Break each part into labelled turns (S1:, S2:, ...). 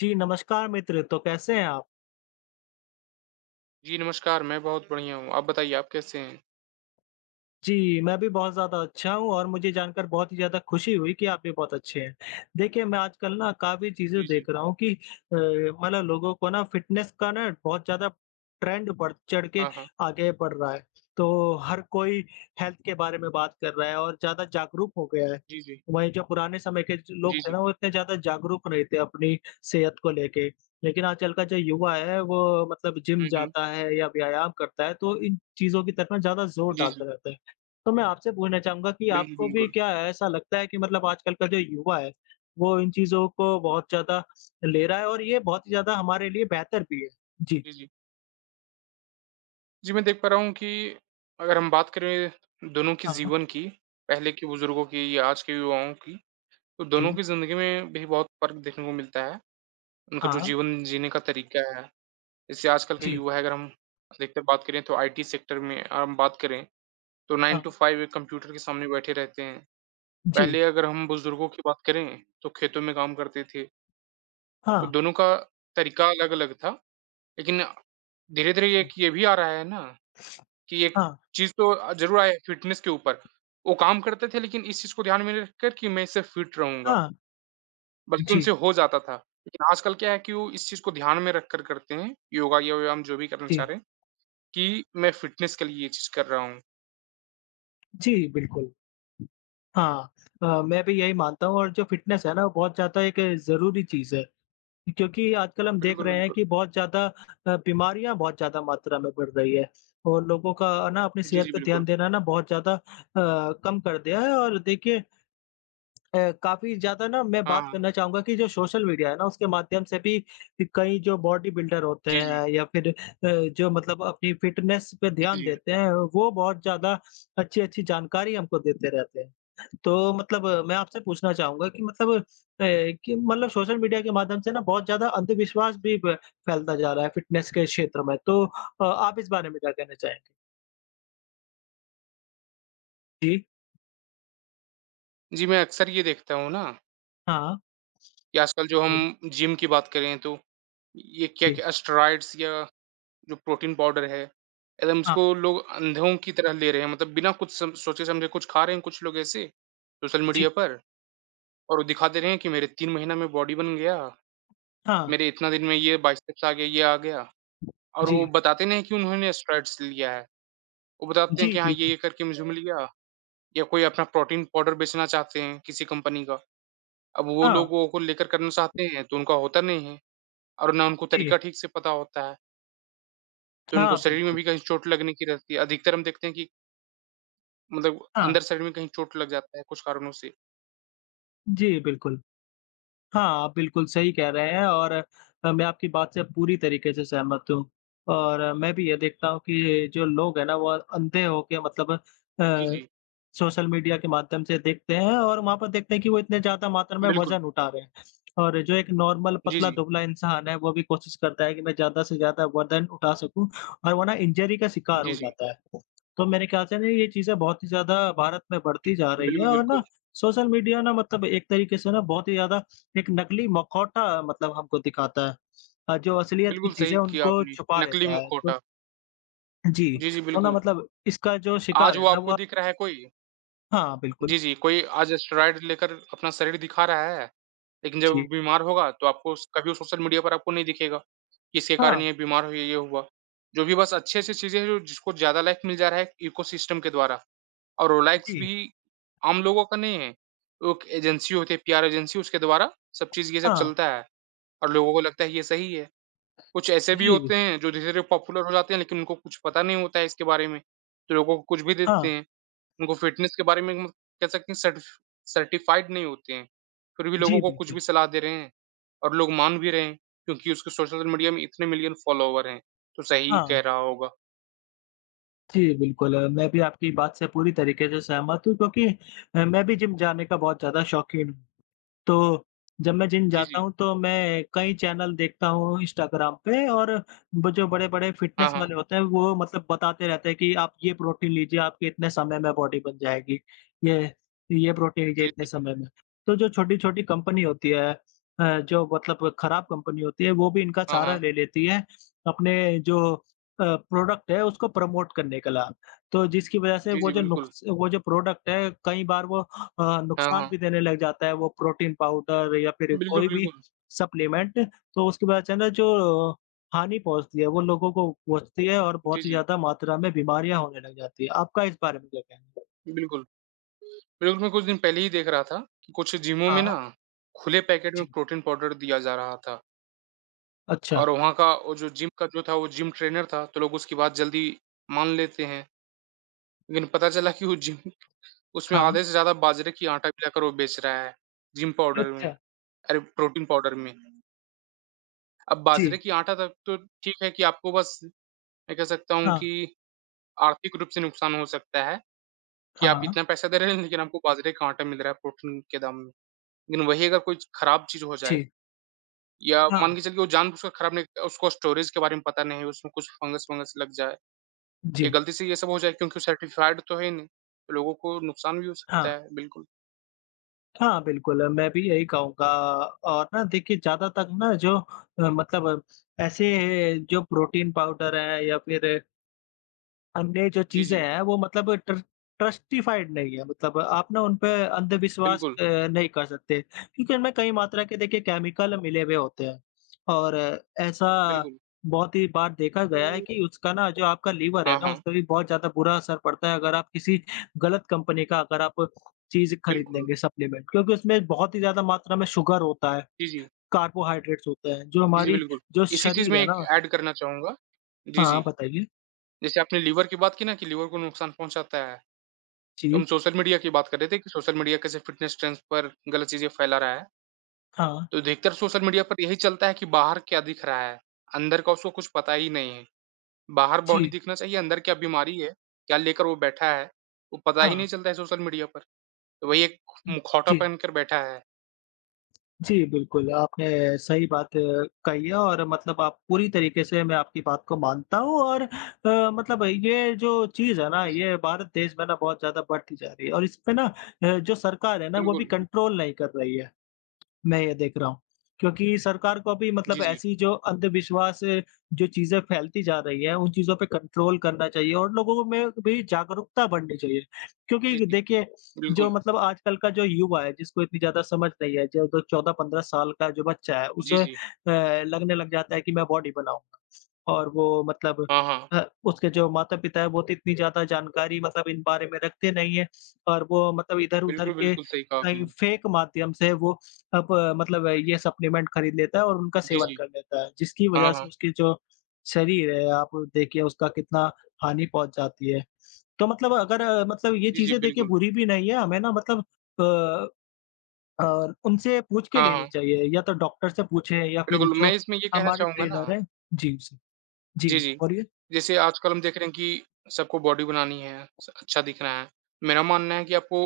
S1: जी, नमस्कार मित्र। तो कैसे हैं आप?
S2: जी, नमस्कार, मैं बहुत बढ़िया हूँ। आप बताइए आप कैसे हैं?
S1: जी, मैं भी बहुत ज़्यादा अच्छा हूँ और मुझे जानकर बहुत ही ज़्यादा खुशी हुई कि आप भी बहुत अच्छे हैं। देखिए, मैं आजकल ना काफ़ी चीज़ें
S2: जी, जी।
S1: देख रहा हूँ कि मतलब लोगों को ना फ़िटनेस का ना बहुत ज़्यादा ट्रेंड बढ़ चढ़ के
S2: हाँ, हाँ।
S1: आगे बढ़ रहा है। तो हर कोई हेल्थ के बारे में बात कर रहा है और ज़्यादा जागरूक हो गया है।
S2: जी, जी।
S1: वहीं जो पुराने समय के जो लोग
S2: जी,
S1: थे ना,
S2: जी।
S1: वो इतने ज़्यादा जागरूक नहीं थे अपनी सेहत को लेके। लेकिन आजकल का जो युवा है, वो मतलब जिम
S2: हुँ, हुँ।
S1: जाता है या व्यायाम करता है, तो इन चीज़ों की तरफ ना ज़्यादा ज़ोर
S2: जी,
S1: डालता
S2: जी।
S1: रहता है। तो मैं आपसे पूछना चाहूँगा कि
S2: बिल्कुल,
S1: आपको भी
S2: बिल्कुल।
S1: क्या ऐसा लगता है कि मतलब आजकल का जो युवा है, वो इन चीज़ों को बहुत ज़्यादा ले रहा है और ये बहुत ही ज़्यादा हमारे लिए बेहतर भी है? जी,
S2: जी, जी। जी, मैं देख पा रहा हूँ कि अगर हम बात करें दोनों के
S1: हाँ,
S2: जीवन की, पहले के बुज़ुर्गों की या आज के युवाओं की, तो दोनों
S1: जी,
S2: की ज़िंदगी में भी बहुत फ़र्क देखने को मिलता है। उनका जो
S1: हाँ,
S2: जीवन जीने का तरीका है, जैसे आजकल के
S1: जी,
S2: युवा है अगर हम अधिकतर बात करें तो आईटी सेक्टर में अगर हम बात करें, तो 9 टू
S1: हाँ,
S2: 5 एक कंप्यूटर के सामने बैठे रहते हैं।
S1: जी,
S2: पहले अगर हम बुज़ुर्गों की बात करें, तो खेतों में काम करते थे। तो
S1: हाँ,
S2: दोनों का तरीका अलग-अलग था, लेकिन धीरे-धीरे एक
S1: जी,
S2: ये भी आ रहा है ना कि एक
S1: हाँ,
S2: चीज़ तो ज़रूर आया है फिटनेस के ऊपर। वो काम करते थे लेकिन इस चीज़ को ध्यान में रखकर कि मैं इससे फिट रहूँगा,
S1: हाँ,
S2: बल्कि
S1: जी,
S2: उनसे हो जाता था। लेकिन आजकल क्या है कि वो इस चीज़ को ध्यान में रखकर करते हैं, योगा या व्यायाम जो भी करना चाह
S1: जी,
S2: रहे हैं, कि मैं फिटनेस के लिए ये चीज़ कर रहा हूँ।
S1: जी, बिल्कुल। हाँ मैं भी यही मानता हूँ और जो फ़िटनेस है ना, वो बहुत ज़्यादा एक ज़रूरी चीज़ है। क्योंकि आजकल हम देख
S2: बिल्कुल,
S1: रहे हैं
S2: बिल्कुल।
S1: कि बहुत ज़्यादा बीमारियाँ बहुत ज़्यादा मात्रा में बढ़ रही है और लोगों का ना अपनी
S2: जी,
S1: सेहत
S2: जी,
S1: पे
S2: बिल्कुल।
S1: ध्यान देना ना बहुत ज़्यादा कम कर दिया है और देखिए काफ़ी ज़्यादा ना मैं
S2: हाँ,
S1: बात
S2: हाँ।
S1: करना चाहूँगा कि जो सोशल मीडिया है ना उसके माध्यम से भी कई जो बॉडी बिल्डर होते
S2: जी, जी।
S1: हैं या फिर जो मतलब अपनी फिटनेस पे
S2: जी,
S1: ध्यान
S2: जी।
S1: देते हैं वो बहुत ज़्यादा अच्छी-अच्छी जानकारी हमको देते रहते हैं। तो मतलब मैं आपसे पूछना चाहूँगा कि कि मतलब सोशल मीडिया के माध्यम से ना बहुत ज़्यादा अंधविश्वास भी ब फैलता जा रहा है फ़िटनेस के क्षेत्र में, तो आप इस बारे में क्या कहना चाहेंगे? जी,
S2: जी, मैं अक्सर ये देखता हूँ ना
S1: हाँ,
S2: कि आजकल जो
S1: बोल
S2: हम जिम की बात करें तो ये
S1: जी,
S2: क्या-क्या स्टेरॉइड्स या जो प्रोटीन पाउडर है, एकदम
S1: हाँ,
S2: इसको लोग अंधों की तरह ले रहे हैं मतलब बिना कुछ सम सोचे समझे कुछ खा रहे हैं कुछ लोग ऐसे, सोशल
S1: जी,
S2: मीडिया पर और वो दिखा दे रहे हैं कि मेरे 3 महीना में बॉडी बन गया,
S1: हाँ,
S2: मेरे इतना दिन में ये बाइसेप्स आ गया, ये आ गया और वो
S1: जी,
S2: बताते नहीं हैं कि उन्होंने स्टेरॉइड्स लिया है। वो बताते हैं
S1: जी,
S2: कि हाँ,
S1: बिल्कुल,
S2: ये-ये करके मुझे मिल गया या कोई अपना प्रोटीन पाउडर बेचना चाहते हैं किसी कंपनी का। अब वो
S1: हाँ,
S2: लोग वो को लेकर करना चाहते हैं तो उनका होता नहीं है और ना उनको
S1: जी,
S2: तरीका ठीक से पता होता है, तो उनको
S1: हाँ,
S2: शरीर में
S1: बिल्कुल,
S2: भी कहीं चोट लगने की रहती है। अधिकतर हम देखते हैं कि मतलब
S1: हाँ,
S2: अंदर साइड में कहीं चोट लग जाता है कुछ कारणों से।
S1: जी, बिल्कुल, हाँ, आप बिल्कुल सही कह रहे हैं और मैं आपकी बात से पूरी तरीके से सहमत हूँ और मैं भी ये देखता हूँ कि जो लोग हैं ना, वो अंधे होके मतलब
S2: जी,
S1: अ
S2: जी।
S1: सोशल मीडिया के माध्यम से देखते हैं और वहाँ पर देखते हैं कि वो इतने ज़्यादा मात्रा में
S2: बिल्कुल।
S1: वज़न उठा रहे हैं। और जो एक नॉर्मल
S2: जी, जी।
S1: पतला-दुबला इंसान है, वो भी कोशिश करता है कि मैं ज़्यादा से ज़्यादा वज़न उठा सकूँ और वो ना इंजरी का शिकार
S2: जी,
S1: हो
S2: जी।
S1: जाता है। तो मेरे ख्याल से ना ये चीज़ें बहुत ही ज़्यादा भारत में बढ़ती जा रही है
S2: बिल्कुल,
S1: और ना
S2: बिल्कुल।
S1: सोशल मीडिया ना मतलब एक तरीके से ना बहुत ही ज़्यादा एक नकली मखौटा मतलब हमको दिखाता है। जो असलियत की
S2: बिल्कुल सही
S1: चीज़ें
S2: किया
S1: उनको
S2: आपने।
S1: छुपा
S2: नकली
S1: लेता है। तो
S2: मुखौटा।
S1: जी,
S2: जी, जी,
S1: तो ना
S2: बिल्कुल।
S1: मतलब इसका जो
S2: आज
S1: शिकार है
S2: वो
S1: ना
S2: आपको
S1: वो
S2: दिख रहा है कोई
S1: हाँ, बिल्कुल।
S2: जी, जी, कोई आज स्टेरॉइड लेकर अपना शरीर दिखा रहा है, लेकिन जब वो
S1: जी।
S2: बीमार होगा तो आपको स कभी सोशल मीडिया पर आपको नहीं दिखेगा, कि इसके
S1: हाँ,
S2: कारण ये बीमार हुई, ये हुआ। जो भी बस अच्छी-अच्छी चीज़ें हैं जो जिसको ज़्यादा लाइक मिल जा रहा है इकोसिस्टम के द्वारा। और रोलैक्स
S1: जी,
S2: भी आम लोगों का नहीं है। वो एक एजेंसी होती है पीआर एजेंसी उसके द्वारा सब चीज़ ये सब
S1: हाँ,
S2: चलता है और लोगों को लगता है ये सही है। कुछ ऐसे भी
S1: जी,
S2: होते हैं जो धीरे-धीरे पॉपुलर हो जाते हैं लेकिन उनको कुछ पता नहीं होता है इसके बारे में, तो लोगों को कुछ भी
S1: हाँ,
S2: देते हैं। उनको फिटनेस के बारे में म कह सकते हैं सर्टिफ़ाइड नहीं होते हैं, फिर भी
S1: जी,
S2: लोगों को कुछ
S1: बिल्कुल।
S2: भी सलाह दे रहे हैं और लोग मान भी रहे हैं क्योंकि उसके सोशल मीडिया में इतने मिलियन फॉलोवर हैं, तो सही
S1: हाँ,
S2: कह रहा होगा।
S1: जी, बिल्कुल मैं भी आपकी बात से पूरी तरीके से सहमत हूँ क्योंकि मैं भी जिम जाने का बहुत ज़्यादा शौकीन हूँ। तो जब मैं जिम
S2: जी,
S1: जाता
S2: जी।
S1: हूँ तो मैं कई चैनल देखता हूँ इंस्टाग्राम पे और वो जो बड़े-बड़े
S2: हाँ,
S1: फिटनेस
S2: हाँ।
S1: वाले होते हैं वो मतलब बताते रहते हैं कि आप ये प्रोटीन लीजिए आपके इतने समय में बॉडी बन जाएगी। ये ये प्रोटीन लीजिए
S2: जी,
S1: इतने
S2: जी।
S1: समय में। तो जो छोटी-छोटी कंपनी होती है जो मतलब खराब कंपनी होती है वो भी इनका
S2: हाँ,
S1: सहारा
S2: हाँ।
S1: ले लेती है अपने जो प्रोडक्ट है उसको प्रमोट करने के ला तो जिसकी वजह से
S2: जी,
S1: वो
S2: जी,
S1: जो
S2: बिल्कुल।
S1: नुक्स वो जो प्रोडक्ट है कई बार वो
S2: हाँ,
S1: नुकसान
S2: हाँ।
S1: भी देने लग जाता है, वो प्रोटीन पाउडर या फिर
S2: बिल्कुल,
S1: कोई भी
S2: बिल्कुल।
S1: सप्लीमेंट तो उसकी वजह से ना जो हानि पहुँचती है वो लोगों को पहुँचती है और
S2: जी,
S1: बहुत ही
S2: जी।
S1: ज़्यादा मात्रा में बीमारियाँ होने लग जाती है। आपका इस बारे में क्या कहना है?
S2: बिल्कुल, बिल्कुल मैं कुछ दिन पहले ही देख रहा था कि कुछ जिमों में
S1: हाँ,
S2: ना खुले पैकेट में
S1: जी।
S2: प्रोटीन पाउडर दिया जा रहा था
S1: अच्छा,
S2: और वहाँ का वो जो जिम का जो था वो जिम ट्रेनर था, तो लोग उसकी बात जल्दी मान लेते हैं। लेकिन पता चला कि वो जिम उसमें
S1: हाँ,
S2: आधे से ज़्यादा बाजरे की आटा मिलाकर वो बेच रहा है, जिम पाउडर में
S1: अच्छा,
S2: अरे! प्रोटीन पाउडर में। अब बाजरे
S1: जी,
S2: की आटा तक तो ठीक है कि आपको बस मैं कह सकता हूँ
S1: हाँ,
S2: कि आर्थिक रूप से नुकसान हो सकता है कि आप
S1: हाँ,
S2: इतना पैसा दे रहे हैं लेकिन आपको बाजरे का आटा मिल रहा है प्रोटीन के दाम में। लेकिन वही अगर कोई खराब चीज़ हो जाए
S1: जी,
S2: या
S1: हाँ,
S2: मान के चलिए वो जानबूझकर खराब नहीं उसको स्टोरेज के बारे में पता नहीं है, उसमें कुछ फंगस-वंगस लग जाए, या
S1: जी,
S2: गलती से ये सब हो जाए क्योंकि सर्टिफ़ाइड तो है ही नहीं, तो लोगों को नुकसान भी हो सकता
S1: हाँ।
S2: है, बिल्कुल।
S1: हाँ, बिल्कुल, मैं भी यही कहूँगा और ना देखिए ज़्यादातर ना जो मतलब ऐसे जो प्रोटीन पाउडर है या फिर अन्य जो
S2: जी,
S1: चीज़ें
S2: जी,
S1: हैं वो मतलब ट्रस्टिफाइड नहीं है मतलब आप ना उन पे अंधविश्वास
S2: बिल्कुल,
S1: अ, नहीं कर सकते क्योंकि उनमें कई मात्रा के देखिए केमिकल मिले हुए होते हैं और ऐसा
S2: बिल्कुल।
S1: बहुत ही बार देखा गया है कि उसका ना जो आपका लीवर है
S2: हाँ,
S1: ना उस
S2: हाँ,
S1: पे भी बहुत ज़्यादा बुरा असर पड़ता है अगर आप किसी गलत कंपनी का अगर आप चीज़ खरीद
S2: बिल्कुल।
S1: लेंगे सप्लीमेंट क्योंकि उसमें बहुत ही ज़्यादा मात्रा में शुगर होता है,
S2: जी, जी।
S1: कार्बोहाइड्रेट्स होते हैं जो
S2: जी, जी,
S1: हमारी
S2: बिल्कुल।
S1: जो
S2: इसी चीज़
S1: शरीर
S2: में
S1: है
S2: एक
S1: ना
S2: ऐड करना चाहूँगा जी,
S1: हाँ,
S2: जी।
S1: बताइए?
S2: जैसे आपने लीवर की बात की ना कि लीवर को नुकसान पहुँचाता है, तो हम
S1: जी,
S2: सोशल मीडिया की बात कर रहे थे कि सोशल मीडिया कैसे फ़िटनेस ट्रेंड्स पर गलत चीज़ें फैला रहा है।
S1: हाँ,
S2: तो अधिकतर सोशल मीडिया पर यही चलता है कि बाहर क्या दिख रहा है, अंदर का उसको कुछ पता ही नहीं है। बाहर बॉडी
S1: जी,
S2: दिखना चाहिए, अंदर क्या बीमारी है, क्या लेकर वो बैठा है, वो पता ही नहीं
S1: हाँ।
S2: चलता है सोशल मीडिया पर। तो वही एक मुखौटा
S1: जी,
S2: पहन कर बैठा है।
S1: जी, बिल्कुल, आपने सही बात कही है और मतलब आप पूरी तरीके से मैं आपकी बात को मानता हूँ और मतलब ये जो चीज़ है ना,
S2: जी, जी,
S1: ये भारत देश में ना बहुत ज़्यादा बढ़ती जा रही है और इसपे ना जो सरकार है ना, वो भी
S2: बिल्कुल।
S1: कंट्रोल नहीं कर रही है। मैं ये देख रहा हूँ। क्योंकि सरकार को अभी
S2: जी,
S1: मतलब
S2: जी।
S1: ऐसी जो अंधविश्वास जो चीज़ें फैलती जा रही हैं, उन चीज़ों पे कंट्रोल करना चाहिए और लोगों में भी जागरूकता बढ़नी चाहिए। क्योंकि
S2: जी, जी,
S1: देखिए, जो
S2: बिल्कुल।
S1: मतलब आजकल का जो युवा है, जिसको इतनी ज़्यादा समझ नहीं है, जो जो 14-15 साल का जो बच्चा है,
S2: जी,
S1: उसे
S2: जी।
S1: लगने लग जाता है कि मैं बॉडी बनाऊँगा और वो मतलब
S2: हाँ, हाँ।
S1: उसके जो माता-पिता है, वो तो इतनी ज़्यादा जानकारी मतलब इन बारे में रखते नहीं है और वो मतलब इधर-उधर
S2: बिल्कुल,
S1: के
S2: बिल्कुल सही कहा
S1: कहीं
S2: आपने।
S1: फ़ेक माध्यम से वो अब अ, मतलब अ, ये सप्लीमेंट खरीद लेता है और उनका
S2: जी,
S1: सेवन
S2: जी।
S1: कर लेता है, जिसकी
S2: हाँ,
S1: वजह से
S2: हाँ।
S1: उसके जो शरीर है, आप देखिए उसका कितना हानि पहुँच जाती है। तो मतलब अगर मतलब ये
S2: जी, जी,
S1: चीज़ें देखिए
S2: बिल्कुल।
S1: बुरी भी नहीं है, हमें ना मतलब अ उनसे पूछ के
S2: हाँ,
S1: लेनी
S2: हाँ।
S1: चाहिए या तो डॉक्टर से पूछें या फिर
S2: बिल्कुल,
S1: जो
S2: मैं इसमें ये कहना
S1: हमारे
S2: चाहूँगा
S1: ट्रेनर
S2: ना
S1: हैं जी, जी। जी,
S2: जी, जी।
S1: बोलिए?
S2: जैसे आजकल हम देख रहे हैं कि सबको बॉडी बनानी है, स अच्छा दिखना है। मेरा मानना है कि आपको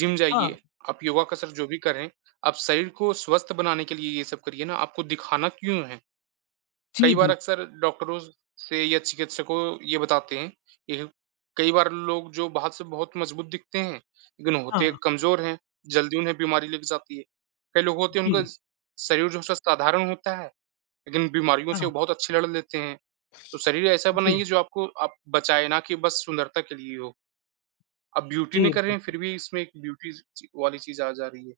S2: जिम
S1: हाँ,
S2: जाइए, आप योगा कसरत जो भी करें, आप शरीर को स्वस्थ बनाने के लिए ये सब करिए ना, आपको दिखाना क्यों है?
S1: जी,
S2: कई बार
S1: बिल्कुल।
S2: अक्सर डॉक्टरों से या चिकित्सकों ये बताते हैं, ये कई बार लोग जो बाहर से बहुत मजबूत दिखते हैं, लेकिन होते
S1: हाँ,
S2: कमज़ोर हैं, जल्दी उन्हें बीमारी लग जाती है। कई लोग होते हैं उनका
S1: जी,
S2: स शरीर जो है साधारण होता है, लेकिन बीमारियों से
S1: हाँ,
S2: वो बहुत अच्छे लड़ लेते हैं। तो शरीर ऐसा
S1: जी,
S2: बनाइए जो आपको आप बचाए ना कि बस सुंदरता के लिए हो। आप ब्यूटी नहीं
S1: जी,
S2: कर रहे हैं,
S1: बिल्कुल।
S2: फिर भी इसमें एक ब्यूटी च वाली चीज़ आ जा रही है।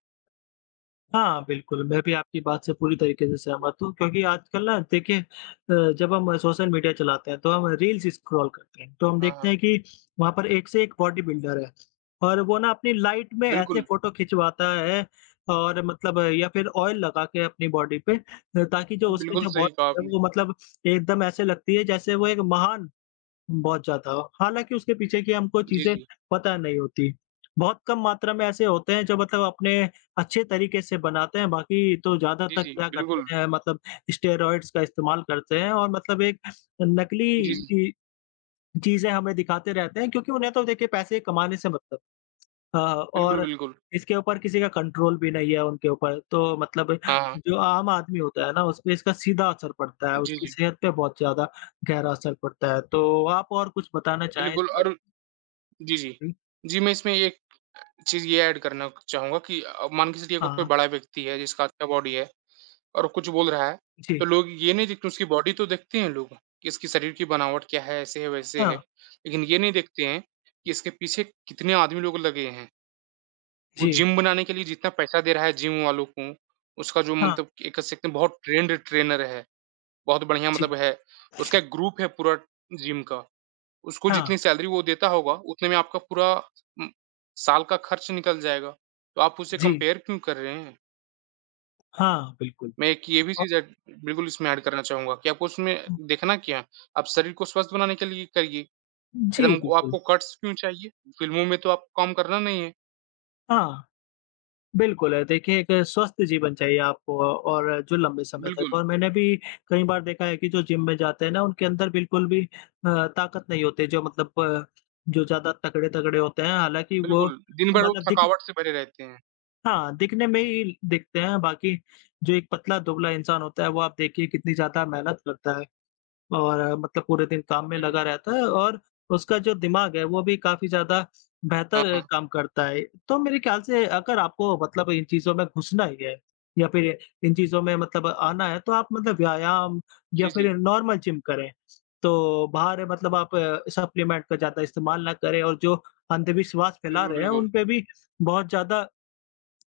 S1: हाँ, बिल्कुल, मैं भी आपकी बात से पूरी तरीके से सहमत हूँ क्योंकि आजकल ना देखिए जब हम सोशल मीडिया चलाते हैं तो हम रील्स स्क्रॉल करते हैं, तो हम
S2: हाँ,
S1: देखते
S2: हाँ।
S1: हैं कि वहाँ पर एक से एक बॉडी बिल्डर है और वो ना अपनी लाइट में ऐसे
S2: बिल्कुल,
S1: फ़ोटो खिंचवाता है और मतलब या फिर ऑयल लगा के अपनी बॉडी पे ताकि जो उसकी
S2: बिल्कुल
S1: जो
S2: सही कहा
S1: बॉडी है
S2: आपने।
S1: वो मतलब एकदम ऐसे लगती है जैसे वो एक महान बहुत ज़्यादा। हालाँकि उसके पीछे की हमको
S2: जी,
S1: चीज़ें
S2: जी।
S1: पता नहीं होती। बहुत कम मात्रा में ऐसे होते हैं जो मतलब अपने अच्छे तरीके से बनाते हैं, बाकी तो
S2: जी,
S1: ज़्यादातर
S2: जी,
S1: क्या
S2: बिल्कुल।
S1: करते हैं मतलब स्टेरॉइड्स का इस्तेमाल करते हैं और मतलब एक नकली
S2: जी, जी।
S1: इ चीज़ें हमें दिखाते रहते हैं क्योंकि उन्हें तो देखिए पैसे कमाने से मतलब हाँ,
S2: बिल्कुल,
S1: और
S2: बिल्कुल।
S1: इसके ऊपर किसी का कंट्रोल भी नहीं है उनके ऊपर, तो मतलब
S2: हाँ, हाँ।
S1: जो आम आदमी होता है ना, उसपे इसका सीधा असर पड़ता है,
S2: जी,
S1: उसकी
S2: जी।
S1: सेहत पे बहुत ज़्यादा गहरा असर पड़ता है। तो आप और कुछ बताना चाहें इस
S2: बिल्कुल
S1: बारे
S2: और
S1: में?
S2: जी, जी।
S1: जी,
S2: जी, मैं इसमें एक चीज़ ये ऐड करना चाहूँगा कि मान के चलिए अगर कोई
S1: हाँ,
S2: बड़ा व्यक्ति है जिसका अच्छा बॉडी है और कुछ बोल रहा है, तो
S1: जी,
S2: लोग ये नहीं देखते उसकी बॉडी तो देखते हैं लोग कि इसकी शरीर की बनावट क्या है, ऐसे है, वैसे
S1: हाँ,
S2: है। लेकिन ये नहीं देखते हैं कि इसके पीछे कितने आदमी लोग लगे हैं। वो
S1: जी,
S2: जिम बनाने के लिए जितना पैसा दे रहा है जिम वालों को, उसका जो
S1: हाँ,
S2: मतलब कि एक कह सकते हैं बहुत ट्रेंड ट्रेनर है, बहुत बढ़िया
S1: जी,
S2: मतलब है। उसका एक ग्रुप है पूरा जिम का, उसको
S1: हाँ,
S2: जितनी सैलरी वो देता होगा, उतने में आपका पूरा उम, साल का खर्च निकल जाएगा। तो आप उसे
S1: जी,
S2: कंपेयर क्यों कर रहे हैं?
S1: हाँ, बिल्कुल।
S2: मैं एक ये भी
S1: और
S2: चीज़ ऐड बिल्कुल इसमें ऐड करना चाहूँगा कि आपको उसमें देखना क्या, है, आप शरीर को स्वस्थ बनाने के लिए करिए,
S1: जी,
S2: एकदम वो
S1: बिल्कुल,
S2: आपको कट्स क्यों चाहिए? फ़िल्मों में तो आपको काम करना नहीं है।
S1: हाँ। बिल्कुल है, देखिए एक स्वस्थ जीवन चाहिए आपको और जो लंबे समय तक
S2: बिल्कुल,
S1: और मैंने भी कई बार देखा है कि जो जिम में जाते हैं ना, उनके अंदर बिल्कुल भी ताकत नहीं होती जो मतलब जो ज़्यादा तगड़े-तगड़े होते हैं, हालाँकि वो
S2: बिल्कुल, दिन भर वो
S1: मतलब दिख
S2: थकावट से भरे रहते हैं।
S1: हाँ, दिखने में ही दिखते हैं, बाकी जो एक पतला-दुबला इंसान होता है, वो आप देखिए कितनी ज़्यादा मेहनत करता है। और मतलब पूरे दिन काम में
S2: बिल्कुल।
S1: लगा रहता है और उसका जो दिमाग है वो भी काफ़ी ज़्यादा
S2: हाँ,
S1: बेहतर
S2: हाँ।
S1: काम करता है। तो मेरे ख़्याल से अगर आपको मतलब इन चीज़ों में घुसना ही है या फ़िर इन चीज़ों में मतलब आना है तो आप मतलब व्यायाम या
S2: जी,
S1: फ़िर
S2: जी।
S1: नॉर्मल जिम करें। तो बाहर मतलब आप सप्लीमेंट का ज़्यादा इस्तेमाल ना करें और जो अंधविश्वास फैला
S2: बिल्कुल,
S1: रहे हैं
S2: बिल्कुल।
S1: उन पे भी बहुत ज़्यादा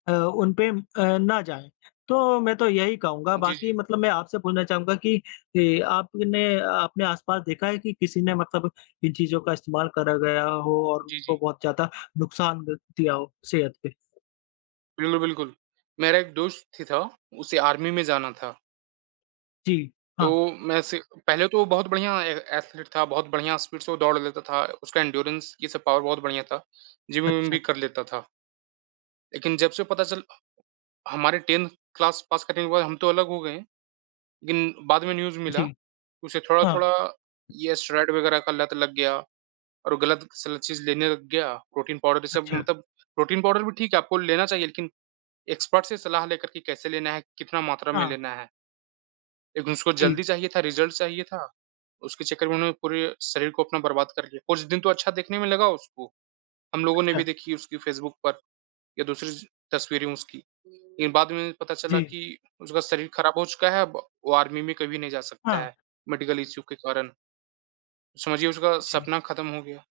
S1: ना जाएँ। तो मैं तो यही कहूँगा
S2: जी,
S1: बाकी
S2: जी।
S1: मतलब मैं आपसे पूछना चाहूँगा कि ए, आपने अपने आस-पास देखा है कि किसी ने मतलब इन चीज़ों का इस्तेमाल करा गया हो और
S2: जी,
S1: उनको
S2: जी।
S1: बहुत ज़्यादा नुकसान द दिया हो सेहत पे?
S2: बिल्कुल, बिल्कुल। मेरा एक दोस्त थी था, उसे आर्मी में जाना था।
S1: जी,
S2: तो
S1: हाँ,
S2: मैं से पहले तो वो बहुत बढ़िया ए एथलीट था, बहुत बढ़िया स्पीड से वो दौड़ लेता था, उसका एंड्योरेंस ये सब पावर बहुत बढ़िया था। जिम-विम
S1: अच्छा,
S2: भी कर लेता था। लेकिन जब से पता चल हमारे 10th क्लास पास करने के बाद हम तो अलग हो गए, लेकिन बाद में न्यूज़
S1: जी,
S2: मिला, कि उसे
S1: हाँ,
S2: थोड़ा-थोड़ा ये स्टेरॉइड वगैरह का लत लग गया और गलत-सलत चीज़ लेने लग गया, प्रोटीन पाउडर ये सब
S1: अच्छा,
S2: मतलब प्रोटीन पाउडर भी ठीक है, आपको लेना चाहिए लेकिन एक्सपर्ट से सलाह लेकर के कैसे लेना है, कितना मात्रा में
S1: हाँ,
S2: लेना है। लेकिन उसको
S1: जी,
S2: जल्दी चाहिए था, रिज़ल्ट चाहिए था, उसके चक्कर में उन्होंने पूरे शरीर को अपना बर्बाद कर लिया। कुछ दिन तो अच्छा देखने में लगा उसको, हम लोगों ने
S1: अच्छा,
S2: भी देखी उसकी फ़ेसबुक पर या दूसरी ज तस्वीरें उसकी। लेकिन बाद में पता
S1: जी,
S2: चला कि उसका शरीर खराब हो चुका है अब, वो आर्मी में कभी नहीं जा सकता
S1: हाँ,
S2: है, मेडिकल इश्यू के कारण। समझिए उसका
S1: जी।
S2: सपना खत्म हो गया।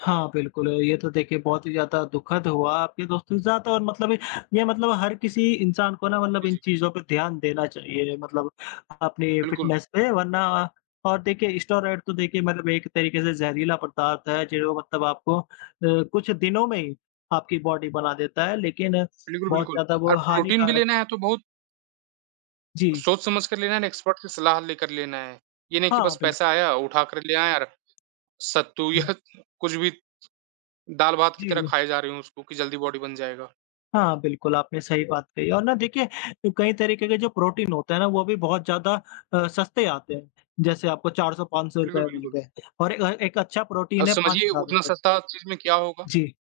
S1: हाँ, बिल्कुल, ये तो देखिए बहुत ही ज़्यादा दुखद हुआ आपके दोस्तों के साथ और मतलब ये मतलब हर किसी इंसान को ना मतलब
S2: जी,
S1: इन
S2: जी।
S1: चीज़ों पे ध्यान देना चाहिए मतलब अपनी
S2: बिल्कुल,
S1: फ़िटनेस पे वरना और देखिए स्टेरॉइड तो देखिए मतलब एक तरीके से ज़हरीला पदार्थ है जो मतलब आपको कुछ दिनों में ही आपकी बॉडी बना देता है लेकिन
S2: बिल्कुल,
S1: बहुत
S2: बिल्कुल
S1: ज़्यादा वो
S2: और प्रोटीन भी
S1: हानिकारक
S2: लेना है तो बहुत
S1: जी,
S2: सोच समझ कर लेना है ना एक्सपर्ट की सलाह लेकर लेना है। ये नहीं कि
S1: हाँ,
S2: बस
S1: बिल्कुल।
S2: पैसा आया उठा कर ले आया और सत्तू या कुछ भी दाल-भात की तरह
S1: जी।
S2: खाए जा रहे हो उसको कि जल्दी बॉडी बन जाएगा।
S1: हाँ, बिल्कुल, आपने सही बात कही और ना देखिए कई तरीके के जो प्रोटीन होते हैं ना वो भी बहुत ज़्यादा सस्ते आते हैं। जैसे आपको ₹400-500
S2: बिल्कुल,
S1: मिल
S2: बिल्कुल।
S1: गए और एक अच्छा
S2: अब
S1: प्रोटीन है
S2: समझिए उतना
S1: ₹5000
S2: सस्ता चीज़ में क्या होगा?
S1: जी,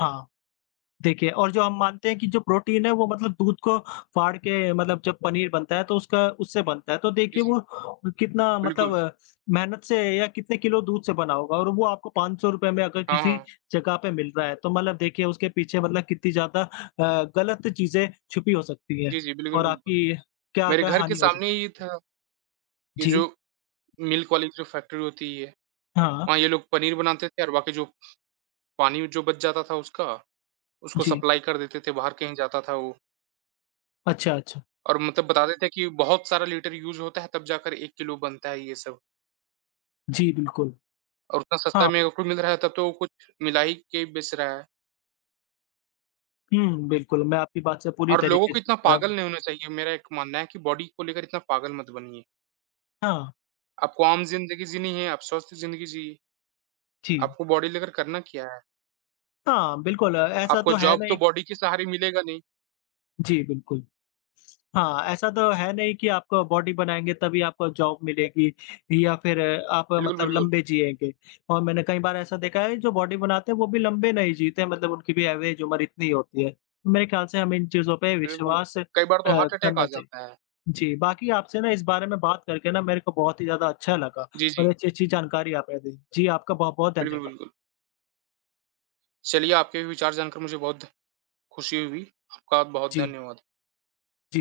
S1: हाँ। देखिए और जो हम मानते हैं कि जो प्रोटीन है वो मतलब दूध को फाड़ के मतलब जब पनीर बनता है तो उसका उससे बनता है। तो
S2: जी,
S1: देखिए वो
S2: जी।
S1: कितना
S2: बिल्कुल।
S1: मतलब मेहनत से या कितने किलो दूध से बना होगा और वो आपको ₹500 में अगर
S2: हाँ,
S1: किसी
S2: हाँ।
S1: जगह पे मिल रहा है तो मतलब देखिए उसके पीछे मतलब कितनी ज़्यादा गलत चीज़ें छुपी हो सकती हैं
S2: जी, जी। बिल्कुल,
S1: और
S2: बिल्कुल।
S1: आपकी
S2: मेरे
S1: क्या-क्या
S2: घर के
S1: हानि हो सकती
S2: सामने
S1: है।
S2: ही था, ये जो
S1: जी,
S2: मिल्क वाली जो फैक्ट्री होती है,
S1: हाँ,
S2: वहाँ ये लोग पनीर बनाते थे और बाकी जो पानी जो बच जाता था उसका, उसको
S1: जी।
S2: सप्लाई कर देते थे, बाहर कहीं जाता था वो।
S1: अच्छा, अच्छा।
S2: और मतलब बताते थे कि बहुत सारा लीटर यूज़ होता है तब जाकर 1 किलो बनता है ये सब
S1: जी, बिल्कुल।
S2: और उतना
S1: हाँ,
S2: सस्ता में अगर कोई मिल रहा है तब तो वो कुछ मिला ही के बेच रहा है।
S1: हुँ, बिल्कुल मैं आपकी बात से पूरी
S2: और लोगों
S1: तरीके
S2: को
S1: से
S2: इतना पागल
S1: सहमत
S2: नहीं होना चाहिए मेरा एक मानना है कि बॉडी को लेकर इतना पागल मत बनिए।
S1: हाँ,
S2: आपको आम ज़िंदगी जीनी है, आप स्वस्थ ज़िंदगी जिए,
S1: जी।
S2: आपको बॉडी लेकर करना क्या है?
S1: हाँ, बिल्कुल ऐसा
S2: आपको
S1: तो है
S2: जॉब तो
S1: नहीं
S2: बॉडी के सहारे मिलेगा नहीं।
S1: जी, बिल्कुल। हाँ, ऐसा तो है नहीं कि आप बॉडी बनाएँगे तभी आपको जॉब मिलेगी या फिर आप
S2: बिल्कुल,
S1: मतलब
S2: बिल्कुल,
S1: लंबे जिएँगे। और मैंने कई बार ऐसा देखा है जो बॉडी बनाते हैं वो भी लंबे नहीं जीते हैं मतलब उनकी भी एवरेज उम्र इतनी होती है। मेरे ख्याल से हमें इन चीज़ों पे
S2: बिल्कुल।
S1: विश्वास
S2: कई बार तो हार्ट अटैक आ
S1: करना चाहिए।
S2: जाता है।
S1: जी, बाकी आपसे ना इस बारे में बात करके ना मेरे को बहुत ही ज़्यादा अच्छा लगा
S2: जी,
S1: और
S2: जी।
S1: अच्छी-अच्छी जानकारी आपने दी। जी, आपका बहुत-बहुत
S2: बिल्कुल,
S1: धन्यवाद।
S2: बिल्कुल। चलिए आपके भी विचार जानकर मुझे बहुत खुशी हुई। आपका बहुत
S1: जी, जी।
S2: धन्यवाद।